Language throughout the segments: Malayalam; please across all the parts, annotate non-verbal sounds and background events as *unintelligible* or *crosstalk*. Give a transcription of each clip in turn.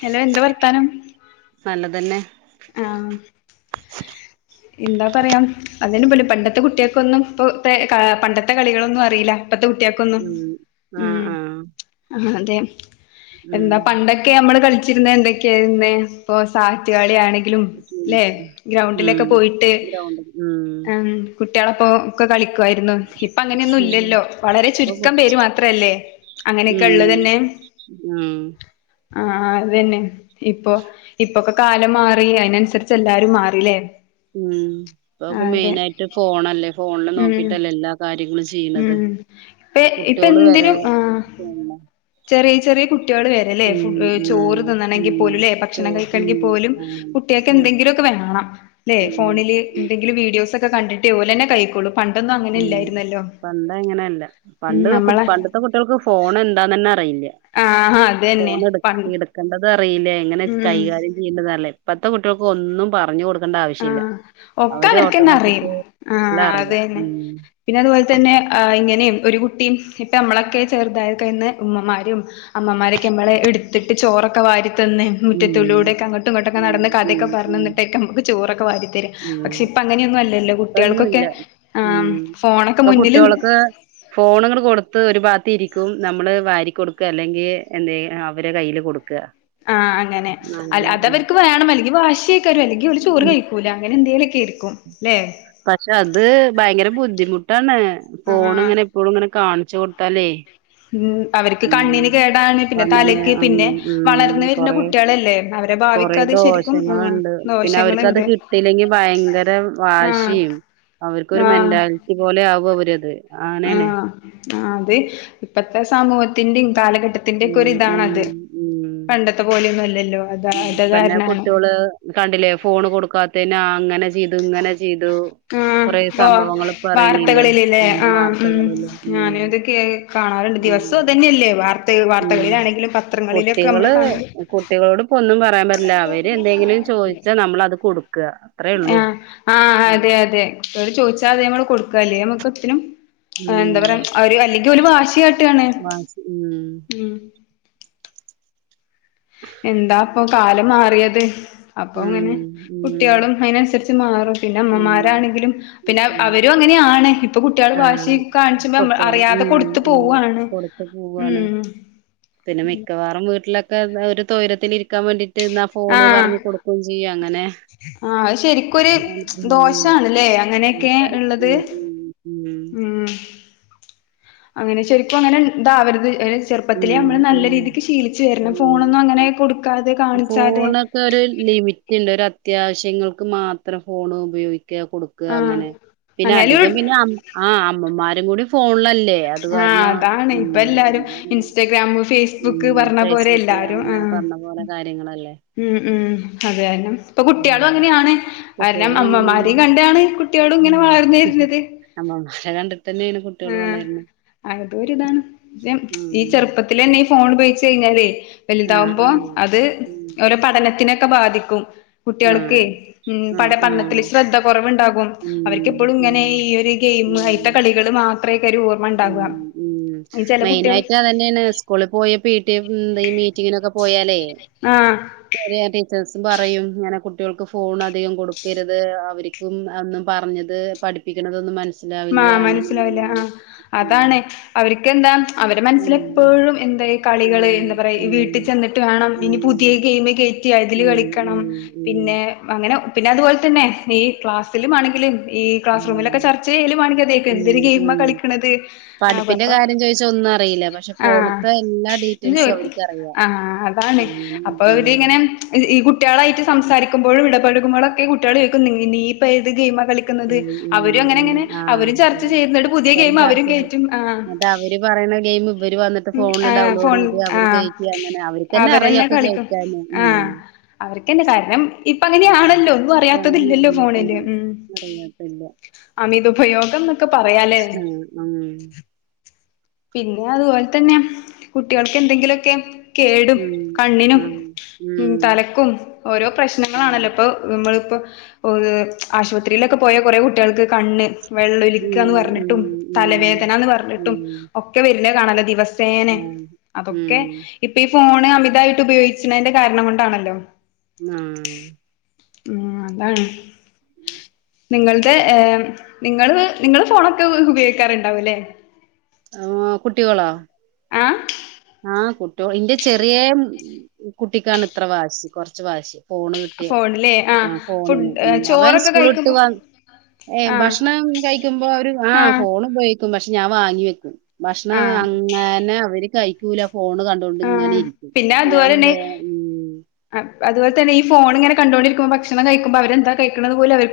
ഹലോ എന്താ വർത്താനം? നല്ലതന്നെ ആഹ് എന്താ പറയാം അതു പോലും പണ്ടത്തെ കുട്ടികൾക്കൊന്നും ഇപ്പ പണ്ടത്തെ കളികളൊന്നും അറിയില്ല ഇപ്പ കുട്ടിയക്കൊുന്നു ആഹ ആഹ ആഹ അതെ എന്താ പണ്ടൊക്കെ നമ്മള് കളിച്ചിരുന്ന എന്തൊക്കെയായിന്നെ ഇപ്പൊ സാറ്റുകളി ആാണ് ഉം ല്ല ഗ്രൗണ്ടിലൊക്കെ ഉം പോയിട്ട് ഗ്രൗണ്ട് ഉം കുട്ടികള അപ്പൊ ഒക്കെ കളിക്കുയിരുന്നു ഇപ്പ അങ്ങനെയൊന്നും ഉം ഇല്ലല്ലോ വളരെ ഇപ്പൊ ചുരുക്കം പേര് മാത്രല്ലേ അങ്ങനെയൊക്കെ ഉള്ളത് ഉം തന്നെ ഉം! ആഹ അത്തന്നെ ഇപ്പൊ ഇപ്പൊക്കെ കാലം മാറി അതിനനുസരിച്ച് എല്ലാരും മാറല്ലേ ഉം ഇപ്പൊ മെയിന ആയിട്ട് ഫോണല്ലേ ഫോണില് ഉം നോക്കിട്ടല്ലേ എല്ലാ കാര്യങ്ങളും ചെയ്യണത് ഉം ഇപ്പ ഇപ്പ കുട്ടിയോള് വരെ എന്തിനും ആ ഫോണിലാ ചെറിയ ചെറിയ കുട്ട- കുട്ടിക വരല്ലേ ഉം ഉം ചോറ്തിന്നണെങ്കിൽ ഉം പോലുംല്ലേ ഭക്ഷണം ചോറ് ഉം കഴെങ്ക പോലും ആഹ് കുട്ടികൾെ ഉം എന്തെ ല്ല ഉം ഫോണ എന്തെങ്കിലും വീഡിയോസ് െ കണ്ടിട്ട് പോലെന്നെ കഴിക്കോളൂ പണ്ടൊന്നും അങ്ങനെല്ലായിരുന്നല്ലോ പണ്ട എങ്ങനെയല്ല പണ്ട് പണ്ടത്തെ കുട്ടികൾക്ക് ഫോൺ എന്താന്ന് തന്നെ അറിയില്ല ആഹ് അതന്നെ ഫോണ് എടു പണ്ട് എടുക്കണ്ടത ല്ല എങ്ങനെ ഉം കൈകാര്യം ചെയ്യേണ്ടല്ലേ ഇപ്പത്തെ കുട്ടികൾക്ക് ഒന്നും പറഞ്ഞു കൊടു- ആ ഒക്കെ അവർക്ക്െന്നെ അറിയും ആ എല്ലാം അറിയാം അതെ ഉം പിന്നെ അതുപോലെ തന്നെ ആ ഇങ്ങനെയും ഒരു കുട്ടിയും ഇപ്പ നമ്മളൊക്കെ ചെറുതായി കഴിയുന്ന ഉമ്മമാരും- അമ്മമാരൊക്കെ നമ്മളെ എടുത്തിട്ട് ചോറൊക്കെ വാരി- അന്ന് ഉം മുറ്റത്തുള്ളിലൂടെൊക്കെ അങ്ങട്ടും ഇങ്ങോട്ടൊക്കെ ഉം നടന്ന് ഉം കഥയൊക്കെ ഉം പറന്നിട്ടൊക്കെ- ചൂറൊക്കെ വാരിത്തരും ഉം പക്ഷെ ഇപ്പ അങ്ങനെയൊന്നും അല്ലല്ലോ കുട്ടികൾക്കൊക്കെ ഇപ്പൊന്നുമില്ല ആ ഫോണൊക്കെ മുന്നിലും- ോ *inaudible* കൊടുത്ത് ഒരു ഭാഗത്ത് ഇരിക്കും നമ്മള് വാരി കൊടുക്കുക അല്ലെങ്കിൽ എന്ത അവരെ കയ്യില് കൊടുക്കുക ആഹ് അങ്ങനെ അങ്ങനെ അത് അവർക്ക് വേണം അല്ലെങ്കിൽ വാിയേക്കാും അല്ലെങ്കിൽ അവ ചോറ് ഉം കഴിക്കൂല അങ്ങനെ എന്തേലൊക്കെ ആയിരിക്കും ല്ലേ പക്ഷെ അത് ഭയങ്കര ബുദ്ധിമുട്ടാണ് ഫോണ് ആഹ് ഇങ്ങനെ എപ്പോഴും ഇങ്ങനെ കാണ ണിച്ചു കൊടുത്താലേ ഉ അവർക്ക് ഉം കണ്ണിന് കേടാണ് പിന്നെ കണ്ണിന് തലക്ക് ഉം പിന്നെ ഉം വളർന്ന് വരുന്ന കൊറേ കുട്ടികളല്ലേ അവരെ- ഭാവിക്ക് കൊറേ അത് ശരിക്കും ആഹ് ദോഷങ്ങളുണ്ട് പിന്നെ അവർക്ക്ത് ദോഷങ്ങളുണ്ട് കിട്ടല്ലെങ്കി ഭയങ്കര ആഹ് വാശിയും അവർക്കൊരു ആഹ് മെന്റാലിറ്റി പോലെ ആവും അവരത് അനണെ ആ അത ഇപ്പത്തെ സമൂഹത്തിന്റെയും കാലഘട്ടത്തിന്റെ ഒക്കെ ഒ ഇതാണത് ഉ പിന്നെ കാരണാണ് കുട്ടികള് കണ്ടില്ലേ ഫോണ് കൊടുക്കാത്ത അങ്ങനെ- ചെയ്തു ഇങ്ങനെ ചെയ്തു ആ കൊറേ ഓ സംഭവങ്ങൾ ഇപ്പ അറിയണില്ലേ വാർത്തകളിൽല്ലേ ഉം ആ ഉ വാർത്തകളില് ഞാന ഉം ഇതൊക്കെ കാണാറുണ്ട് ദിവസവും ഉം അത് തന്നെയല്ലേ വാർത്ത ഉം വാർത്തകളിലാണെങ്കിലും പത്രങ്ങളിലൊക്കെ നമ്മള് കുട്ടികള് കാണല് കുട്ടികളോട് ഇപ്പൊ ഒന്നും പറയാൻ പറ്റില്ല അവര് എന്തെങ്കിലും ചോദിച്ചാ നമ്മളത് കൊടുക്കുക അത്രേ ആ ഉള്ളൂ ആ ഉം അതെ അതെ ചോദിച്ചാ അത നമ്മള് കൊടുക്കല്ലേ നമ്മുക്ക് ഇത്തിും എന്താ പറയാ ഒരു അല്ലെങ്കിൽ ഒരു വാശിയട്ട മ ഉം എന്താ അപ്പൊ കല് മാറി അപ്പൊ ഉം അങ്ങനെ കുട്ടികളും അപ്പൊ ങ്ങനെ ഉം കുട്ടിളും അതിനനുസരിച്ച് മാറും പിന്നെ ഉം അമ്മമാരാണെങ്കിലും പിന്നെ ഉം അവരും അങ്ങനെയാണ് ഇപ്പൊ കുട്ടികള് വാശി ആഹ് കാണിച്ച്പ കുട്ട്യോള് അറിയാതെ ഉം കൊടുത്ത ഉം പോവുവാണ് കൊടുത്ത് ഉ പോവാണ് പിന്നെ മിക്കവാറും വീട്ടിലൊക്കെ ഒരു തൊരത്തിൽ ഇരിക്കാൻ വേണ്ടിട്ട് ഇട്ടന്നാ ഫോണ് പറഞ്ഞു കൊടുക്കയും ചെയ്യും അങ്ങനെ ആശരിക്കൊരു അങ്ങനെയാണ്. ഉം ദോഷണല്ലേ അങ്ങനെയൊക്കെ പക്ഷെ, ഉള്ളത് ഉം ഉം അങ്ങനെ ശരിക്കും അങ്ങനെ ന്താ അവരുത് ഉം ചെറുപ്പത്തിലേ ഉം നമ്മള് നല്ല രീതിക്ക് ചെറുപ്പത്തിലെ നമ്മൾ നല്ല ഉം രീതിക്ക് ശീലിച്ചച്ച് വരണം ഫോണൊന്നും ഉം. അങ്ങനെ കൊടുക്കാതെ കാണിച്ചാതെ ഫോണൊക്കെ ഒരു ലിമിറ്റ് ഉണ്ട് ഒരു അത്യാവശ്യങ്ങൾക്ക് മാത്രം ഫോൺ ഉപയോഗിക്ക കൊടുക്ക ആഹ് അങ്ങനെ പിന്നെ അങ്ങേലു അധികം പിന്നെ ആ അമ്മമാരും കൂടി ഫോണിൽ അല്ലെ അല്ലെ അത് കാരണം ഉ ഇൻസ്റ്റാഗ്രാാം് ഫേസ്ബുക്ക് പറഞ്ഞ പോലെ ഫേസ്ബുക്ക് എല്ലാരും അങ്ങനെ ആ പറഞ്ഞ പോലെ കാര്യങ്ങളല്ലേ ഉം ഉം അതൊരണം ഇപ്പൊ ഉം കുട്ടികളും അങ്ങനെയാണ് കാരണം കുട്ടികളും അമ്മമാര അങ്ങനെന്നെ കണ്ടാണ് കുട്ടിളും ഇങ്ങനെ വളർന്നു വരുന്നത് നമ്മളതും കണ്ടിട്ട് തന്നെയാണ് ആഹ അതൊരി ഇതാണ് ഉം ഈ ചെറുപ്പത്തിലെ ഫോൺ ഉപയോഗിച്ച കഴിഞ്ഞാലേ ആഹ് വലുതാാവുമ്പോ ആഹ് അത് ഉം ഓര പഠനത്തിനൊക്കെ ബാധിക്കും കുട്ടികൾക്ക് ആഹ് ഉ പടപഠനത്തില്ൽ ആഹ് കുട്ടിൽക് പഠനത്തിൽ ആഹ് ശ്രദ്ധ കുറവുണ്ടാകും ഉം അവർക്ക്എപ്പോഴും ഉം ഇങ്ങനെ ഈ ഒരു ഗെയിം അയിത്ത കളി ഉ ഉ ഈ ചെല മെയിന കുട്ടികള് ആയിട്ട് അത്ന്നെയാണ് സ്കൂളിൽ പോയപ്പ പിടിഎ മീറ്റിങ്ങിനൊക്കെ പോയാലേ ആഹ് ടീച്ചേഴസ് പറയും ഇങ്ങനെ കുട്ടികൾക്ക് പറയും ഇങ്ങനെ കുട്ടികൾക്ക് ഫോൺ അധികം കൊടുക്കരുത് അവർക്കും അന്നും പറഞ്ഞത് പഠിപ്പിച്ച പഠിപ്പിക്ക *unintelligible* ആ മനസ്സിലാവില്ല ആ ഉം അതാണ് അവർക്ക്െന്താ അവടെ മനസ്സിലെപ്പോഴും എന്താ അവരെ മനസ്സിലെപ്പഴുംഎന്താ കളികള് എന്താ പറയാ വീട്ടിൽ ചെന്നിട്ട് വേണം ഇനി പുതിയഗെയിം കേറ്റാൻ വെള്ളത്തിൽ കളിക്കണം പിന്നെ അങ്ങനെ പിന്നെ അതുപോലെന്നെ ഈ ക്ലാസില ആണെില ഈ ക്ലാസ്റൂമിലൊക്കെ ചർ ചർച്ച ചെയ്യലും മാണിക്കതയ് കാരം എന്തരു ഗെയി കളിക്കണുന്നത് പഠിപ്പിന്റെ കാര്യം ചോദിച്ചാ ഒന്നും അറിയില്ല. പക്ഷെ ആ ഫോണ്ത്തെ എല്ലാ ഡീറ്റെയിൽസും അവർക്കറിയാം. ആഅതാണ് അങ്ങനെയാണ്. അപ്പൊ ഇരി ഇങ്ങനെ ഈ കുട്ടികളായിട്ട് സംസാരിക്കുമ്പോഴും സംസാരിക്കുമ്പോഴും ഇടപഴകുമ്പോഴൊക്കെ കുട്ടികൾ കേക്കുന്നു നീ ഇപ്പോഏത് ഗെയിം കളിക്കുന്നത് അവരും അങ്ങനെ അങ്ങനെ ആ. അവരും ചർച്ച ചെയ്യുന്ന് പുതിയ പരസ്പരം ഗെയിം ചർച്ച അവരും ചെയ്യും. കയറ്റും ആ എന്നിട്ട് അവര് പറയണ ഗെയിം ഇവര് വന്നിട്ട് ഫോണില് ഡൗൺലോഡ് ആഫോൺ ചെയ്ത് ആ അവര് കയറ്റി അങ്ങനെ. അവര്ക്കന്നെ അറിയാം അവരെന്നെ ഒക്കെ കളിക്കും കേറ്റാന്. ആ അവർക്കന്ന കാരണം ഇപ്പ ഉ അങ്ങനെയാണല്ലോ ഒന്നും ഇപ്പൊ അറിയാത്തതില്ലല്ലോ അങ്ങനെയാണ് ഫോണില് ഉം അറിയത്തില്ല അമിത ഉപയോഗം പറയാലേ ആ ഉ പിന്നെ അതുപോലെ തന്നെ കുട്ടികൾക്ക് എന്തെങ്കിലുമൊക്കെ കേടും കണ്ണിനും ആ. തലക്കും ഓരോ പ്രശ്നങ്ങളാണല്ലോ ഇപ്പൊ നമ്മൾ ആശുപത്രിയിലൊക്കെ പോയ കുറെേ കുട്ടികൾക്ക് കണ്ണ് വെള്ളൊലിക്കന്ന് പറഞ്ഞിട്ടും തലവേദന എന്ന് പറഞ്ഞിട്ടും ണല്ല ദിവസേന അതൊക്കെ ഇപ്പഈ ഫോ അമിതായിട്ട് ഉപയോഗിച്ചതിന്റെ കാരണം കൊണ്ടാണല്ലോ ഉം ഉം അതാണ് നിങ്ങളുടെ നിങ്ങ നിങ്ങൾ ഫോണൊക്കെ ഉപയോഗിക്കാറുണ്ടാവുംല്ലേ കുട്ടികളാ ഏ ആ് കുട്ടിയ ഇന്റെ ചെറിയ കുട്ടിക്കാണ് ഇത്ര വാവശ്യ കുറച്ച് വാശ്യ ഫോണ് കിട്ടിയ ഫോണിലേ ആഹ് ഫുഡ് ഫോണിന് ഉ അവൻ ചോറൊക്കെ സ്കൂള ഇട്ട് കഴിക്കുമ്പോ വ ഏ ആഹ് ഭക്ഷണം കഴിക്കുമ്പോ അവ ഒരു ആ ആഹ് ഫോൺ ഉപയോഗിക്കും പക്ഷെ ഞാൻ വാങ്ങി വെക്കും ഭക്ഷണം ആഹ് അങ്ങനെ അവര് കഴിക്കൂല ഫോണ് കണ്ടുകൊണ്ട് ഇങ്ങനെ ആഹ് ഇരിക്കും പിന്നെ അപ്പൊ ഞാൻ അതുപോലെന്നെ ഉ കണ്ടുകണ്ടിരിക്കുമോ ഭക്ഷണം കഴിക്കുമ്പൾ അവരെന്താ കഴണുന്നത് പോലെ അവർ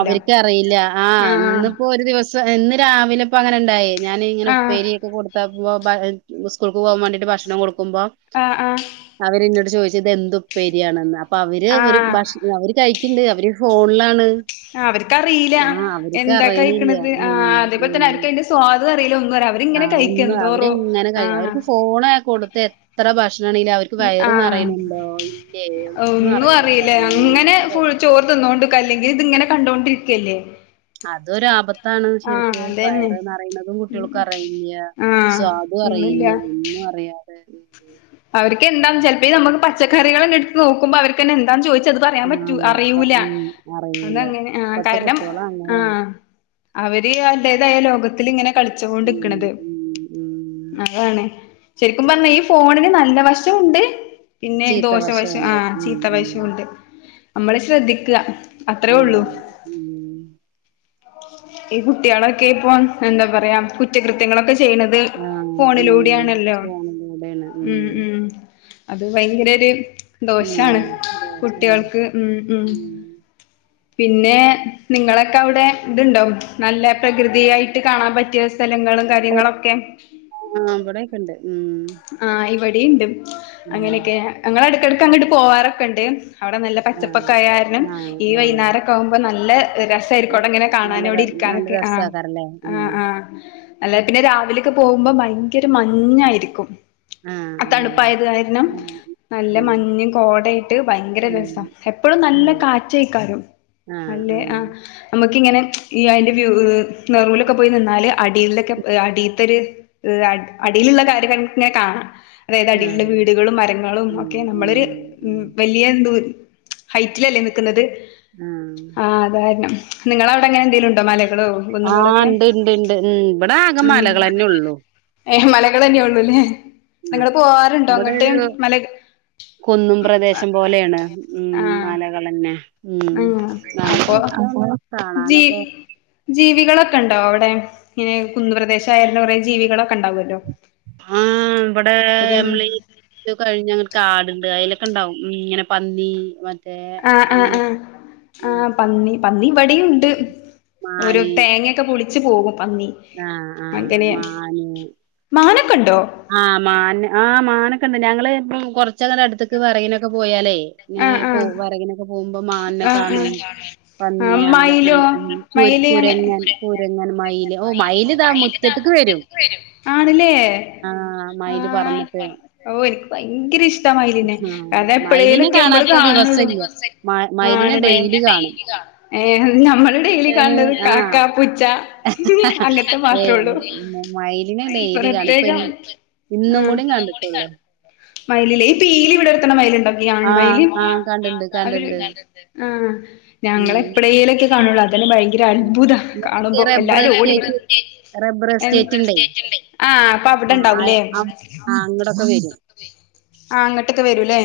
അവർക്ക്റിയില്ല ആഹ് ഇന്നിപ്പോ ഒരു ദിവസം ഇന്ന് രാവിലെ ഇപ്പോ അങ്ങനെ ഇണ്ടായിേ ഞാന ഇങ്ങനെ ആഹ് ഉപേരിയൊക്കെ കൊടുത്തോ സ്കൂൾക്ക് പോകാൻ വേണ്ടിയിട്ട് ഭക്ഷണം കൊടുക്കും ുമ്പോ ആഹ് ആഹ് അവര് ഇവിടെ ജിത് എന്തുപ്പേരിയാണെന്ന് അപ്പൊ അവര് ഒര് ഭക്ഷ അവര് കഴിക്കിണ്ട് അവര് ഫോണിലാണ് ആ അവർക്കറിയില്ല ആ അവർക്ക് എന്താ അറിയണില്ല. കഴിക്കണത് ആ ഉം അതേപോലെ തന്നെ ഉം. അവർക്ക് അതിന്റെ സ്വാദം അറിയില്ല ഒ ആ അവരിങ്ങനെ കഴിക്ക ഒന്ന് എന്തോറോ അവരെങ്ങനെ ആ കഴി അവർക്ക് ഫോണ് കൊടുത്ത് എത്ര ഭക്ഷണാണെങ്കിലും അവർക്ക് ആ വയറ് നിറയണുണ്ടോ ഇല്ലേ ഒന്നും അറിയില്ല. അപ്പ അറിയില്ലേ അങ്ങനെ ഫുള്ള് ചോറ് തിന്നോണ്ടിക്കല് ല്ലെങ്കിൽ ഇത് ഇങ്ങനെ കണ്ടോണ്ടിരിക്കല്ലേ അതൊരപ താണ് ആഹ് ശരിക്ക് അതന്നെ വയറ് നിറയുന്നതും കുട്ടിയോൾക്ക് അറിയില്ല ആഹ് സ്വാദും ഒന്നുല്ല അറിയില്ല ഒന്നും അറിയ അവർക്ക് എന്താ ചിലപ്പോ നമുക്ക് പച്ചക്കറികളെ എടുത്ത് നോക്കുമ്പോ അവർക്കന്നെ എന്താന്ന് ചോയിച് ത് പറയാൻ പറ്റൂ ആഹ് അറിയൂല ഉം അറിയൂല അതങ്ങനെ ആ ഇപ്പത്തെ കാരണം കുട്ടികള് ആ അങ്ങനെയാണ് അവര് *unintelligible* അതേതായ ലോകത്തിൽ ഇങ്ങനെ ഉം കളിച്ചോണ്ടിക്കണത് ഉം ഉം അതാണ് ശരിക്കും പറഞ്ഞാ ഈ ഫോണിന് നല്ല വശോണ്ട് പിന്നെ ചീത്ത ദോശവശ ആ വശമുണ്ട് ഉം ചീത്ത ഉം വശവുണ്ട് നമ്മള് ശ്രദ്ധിക്ക ഉം ഉം ഈ കുട്ടികളൊക്കെ ഇപ്പൊ എന്താ പറയാ കുറ്റകൃത്യങ്ങളൊക്കെ ചെയ്യണത് ആഹ് ഉം ഫോണിലൂടെ ആണല്ലോ ഫോണിലൂടെയാണ് ഉം ഉം അത് ഭയങ്കര ഒരു ഉം ദോഷാണ് ദോഷാണ് കുട്ടികൾക്ക് ഉം ഉം പിന്നെ നിങ്ങളൊക്കെ അവിടെ ഇതുണ്ടോ നല്ല പ്രകൃതിയായിട്ട് കാണാൻ പറ്റിയ സ്ഥലങ്ങളും ഓ കാര്യങ്ങളൊക്കെ ആഹ് ഇവിടെയൊക്കെ ഉണ്ട് ഉം ആ ഇവിടെയുണ്ട് ഉം അങ്ങനെയൊക്കെ ഞങ്ങള് അടക്കടക്ക് അങ്ങോട്ട് പോവാറൊക്കെണ്ട് അവിടെ നല്ല ആഹ് പച്ചപ്പക്ക ആരാനും ആഹ് ഈ ആഹ് വൈകുന്നേരൊക്കെ ആവുമ്പോൾ നല്ല രസായിരിക്കും അവടെ ഇങ്ങനെ നല്ല കാണാനും അവടെ ഇരി ക്കാനും നല്ല ഒക്കെ ആ രസാക്കാരല്ലേ ആ ഉം ആ അല്ല പിന്നെ രാവിലൊക്കെ പോകുമ്പോ ഭയങ്കര മഞ്ഞായിരിക്കും ഉം ആ ആഹ് തണുപ്പായത് കായണം നല്ല മഞ്ഞും കോടയിട്ട് ഭയങ്കര ഉം രസം എപ്പഴും നല്ല ആഹ് കാറ്റ്ക്കാരും ആഹ് അല്ലെ ആ ആഹ് നമുക്കിങ്ങനെ ഈ അതിന്റെ വ്യൂ നെറൂലൊക്കെ പോയി നിന്നാല് അടിലോക്കെ അടിത്തൊര് അടി അടിയിലുള്ള കാര്യങ്ങക്ക് ഇങ്ങനെ കാണാം അതായത് അടിയിലുള്ള ആഹ് വീടുകളും മരങ്ങളും ഉം ഒക്കെ ഉം നമ്മളൊര് മ് ഉം വല്യയ എന്തോ ഹൈറ്റിലല്ലേ നിക്കുന്നത് ആഹ് ആ അതാരണം നിങ്ങളവടെ അങ്ങനെ എന്തെലും ഉണ്ടോ മല *unintelligible* ആഹ് കുന്നുങ്ങളൊക്കെ ഇണ്ട് ഇണ്ട് ഇണ്ട് ഉം ഇവിടെ ആകെ മലകളന്നെ ഉള്ളു മ് ഏ മലകള്ന്നെയുള്ളൂല്ലേ ആഹ് നിങ്ങള് പോവാറുണ്ടോ ഇവിടെ അങ്ങിട്ട് ഒരു മല കുന്നും പ്രദേശം പോലെയാണ് മ് ആഹ് മലകള്ന്നെ ഉം നല്ല രസാണ് ജീ കാണാനൊക്കെ ജീവികളൊക്കെ ഒണ്ടോ അവടെ ഇങ്ങനെ കുന്നുപ്രദേശ *unintelligible* കൊറേ ജീവികളൊക്കെ ഉണ്ടാവുല്ലോ ആ ഇവടെ നമ്മളി കഴിഞ്ഞ അങ്ങ് കാടുണ്ട് അയിലോ ണ്ടാവും ഇങ്ങനെ പന്നി വ ആ ആ ആ ആ പന്നി പന്നി പടിയുണ്ട് ഒരു തേങ്ങയൊക്കെ പുളിച്ച് പോവും ആ ആ മാന് മാനൊക്കെ ഉണ്ടോ ആ മാന് ആ മാനൊക്കെ ഒണ്ട് ഞങ്ങള് കൊറച്ചങ്ങനെ അടുത്തക്ക് വെറകിനൊക്കെ പോയാലേ ഇങ്ങെനെ ആഹ് പോ ആഹ് വെറകിനൊക്കെ പോവു അപ്പൊ മാന്നെ ആഹ് കാണും ആഹ് പന്നി ആഹ് മയിലോ അങ്ങനെയൊക്കെണ്ട് കു കുരങ്ങൻ കുരങ്ങൻ മയില് ഓഹ് മയില് ഇതാ മുറ്റത്ത്ക്ക് വരും ആണില്ലേ ആഹ് ആ മയില് പറന്നിട്ട് ഓ എനി ങ്കിരിഷ്ടമയിലിനെ ആഹ് കാരണം മയിലിനെ എപ്പഴേലൊക്കെ നമ്മള് കാണാത്ത കാണാനള്ളൂ ദിവസല്ല മ മയിലിനെ ഡെയിലി കാണും ഏ നമ്മള് ഡെയിലി ഞാന് കണത് ആഹ് കാക്ക പുച്ച അംഗത്തെ മാത്ര ഏയ് ഉള്ളു മയിലിനെ ഡെയിലി കാണും ഇപ്പൊ പ്രത്യേക ഇന്ന് ഇന്നും കൂടി കണ്ടിട്ടുള്ളു ആ ഈ പീലി വിടർത്തുന്ന മയില്ണ്ടോ ആൺ മയിൽ ആഹ് ആഹ് കണ്ടിണ്ട് കണ്ടിണ്ട് ഞ ങ്ങള് ഉം എപ്പോഴേലക്കെ കാണുള്ള ഭയങ്കര അത്ഭുതം ഈ കാണുമ്പോ റബ്ബർ എല്ലാരും എസ്റ്റേറ്റ് ഓടിവരും റബ്ബർ എസ്റ്റേറ്റ് ഉണ്ടേ അപ്പ അവിടെ ആ ആ- ഇണ്ടാവൂല്ലേ ആ- ആ, അങ്ങടൊക്കെ വരും ആഹ് അങ്ങട്ടൊക്കെ വരൂലേ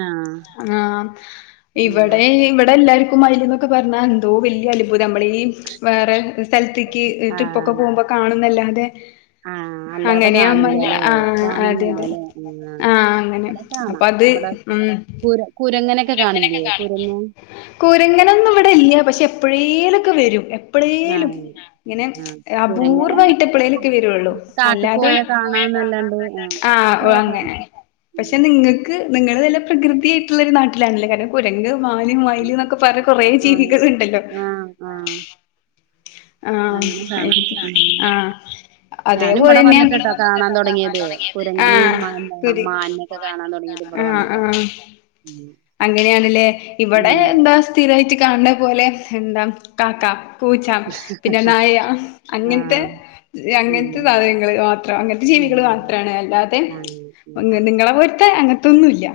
ആ ആഹ ഉം. ഇവിടെ ഇവിടെ എല്ലാർക്കും മയിൽ എന്നൊക്കെ പറഞ്ഞാ എന്തോ വലിയ അനുഭൂതി നമ്മൾ ീഈ വേറെ സ്ഥലത്തേക്ക് ട്രിപ്പൊക്കെ പോകുമ്പോ കാണുന്നല്ലാതെ ആഹ് അങ്ങനെയ ആഹ അതെ അതെ അല്ലേ ആ ആഹ് അങ്ങനെ ഇവിടെ അപ്പൊ കാണാം അത് ഇവിടെ ഉ കുര കുരങ്ങനൊക്കെ കാണില്ലേ കുരങ്ങൻ കുങ്ങരങ്ങന ഒന്നും ഇവിടെല്ലക്ഷ എപ്പഴേലുംക്കെ വരും ആ എപ്പോഴേലും ഇങ്ങനെ ആ കുരങ്ങൻ അപൂർവമായിട്ട എപ്പഴേലൊക്കെ വരുള്ളൂ കാട്ടിൽ അല്ലാതെ അ ആഹ് പോഴയത അങ്ങനെ പക്ഷെ നിങ്ങൾക്ക് നിങ്ങള്ൾ നല്ല പ്രകൃതിയായിട്ടുള്ളരു നാട്ടിലാണല്ലേ കാരണം കുരങ് മാനും മയില് ന്നൊക്കെ പറ കൊറ ആ ജീവികളുണ്ടല്ലോ ആ ആ ആഹ് അങ്ങനെ കാണാം ഉം. അ ആഹ് ഞാനും ഇവിടെ അതേപോലന്ന വന്നിട്ടാ കാണാൻ തുടങ്ങിയത് ആ കുരങ്ങനെയും മാ- മാനിനെയൊക്കെ കാണാൻ തുടങ്ങിയത് ഇവിടെ ആ വന്നിട്ടാ ആഹ് ഉം അങ്ങനെയാണല്ലേ ഇവിടെ ഉം എന്താ സ്ഥിരമായിട്ട് കാണണ പോലെ എന്താ കാക്ക പൂച്ചാം പിന്നെ നായ അങ്ങനത്തെ ആഹ് ഉം അങ്ങനത്തെ സാധനങ്ങള്ൾ മാത്രം അങ്ങനത്തെസാധനങ്ങൾ മാത്രം ജീവികൾ ഉം മാത്രമാണ് അല്ലാതെ അങ്ങനെ നിങ്ങളെ പോലത്തെ അങ്ങനത്തെ അതൊന്നുമല്ല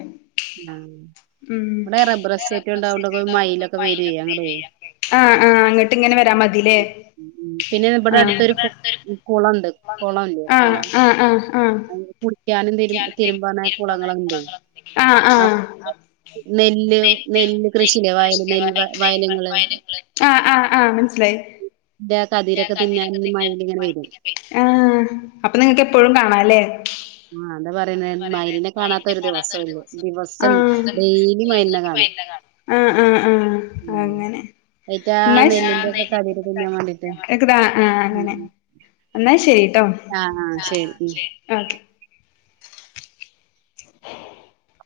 ഉം ഉ മയിലൊക്കെ വരുവേ അങ്ങടെ ആഹ് ആ അടങ്ങട്ട് വരാ മതില്ലേ ഉം, ഉം. പിന്നെ ഇവിടെ ആ അടുത്തൊരു കു കുളണ്ട് കുളംല്ലേ കുളം ഇല്ലേ, ആഹ് കുളം ആഹ് ആഹ് ആഹ് കുളിക്കാനും തിരു തിരുമ്പാന കുളങ്ങളുണ്ടേ ആഹ് ആഹ് നെല്ല് നെറ്റ് നെല്ല് കൃഷിയില്ലേ നെൃ ശ വയല് വ നെല്ല് ന വയലുകള് വയലങ്ങ *unintelligible* ആ ആ് ആഹ് മനസ്സിലായിെന്നെ ന്റെ കതിരൊക്കെ തിന്നാൻ മയില് ഇങ്ങനെ വരും ആഹ് അപ്പൊ നിങ്ങക്ക് എപ്പോഴും കാണാംല്ലേ ആഹ് അതാ പറയുന്ന മയിലിനെ കാണാത്ത ഒരു ദിവസംല്ലേ ദിവസം ഡെയിലി മയിലിനെ കാണും ആഹ ആഹ് ആഹ ഉം അങ്ങനെ അയിറ്റാ ന്നാ ഷ് നെല്ലിന്റെ ഒക്കെ കതിര് തിന്നാൻ വേണ്ടിട്ട് *unintelligible* ആഹ് അങ്ങനെ എന്നാ ശരിട്ടോ ആഹാ ശരി മ് ഓക്കെ *unintelligible*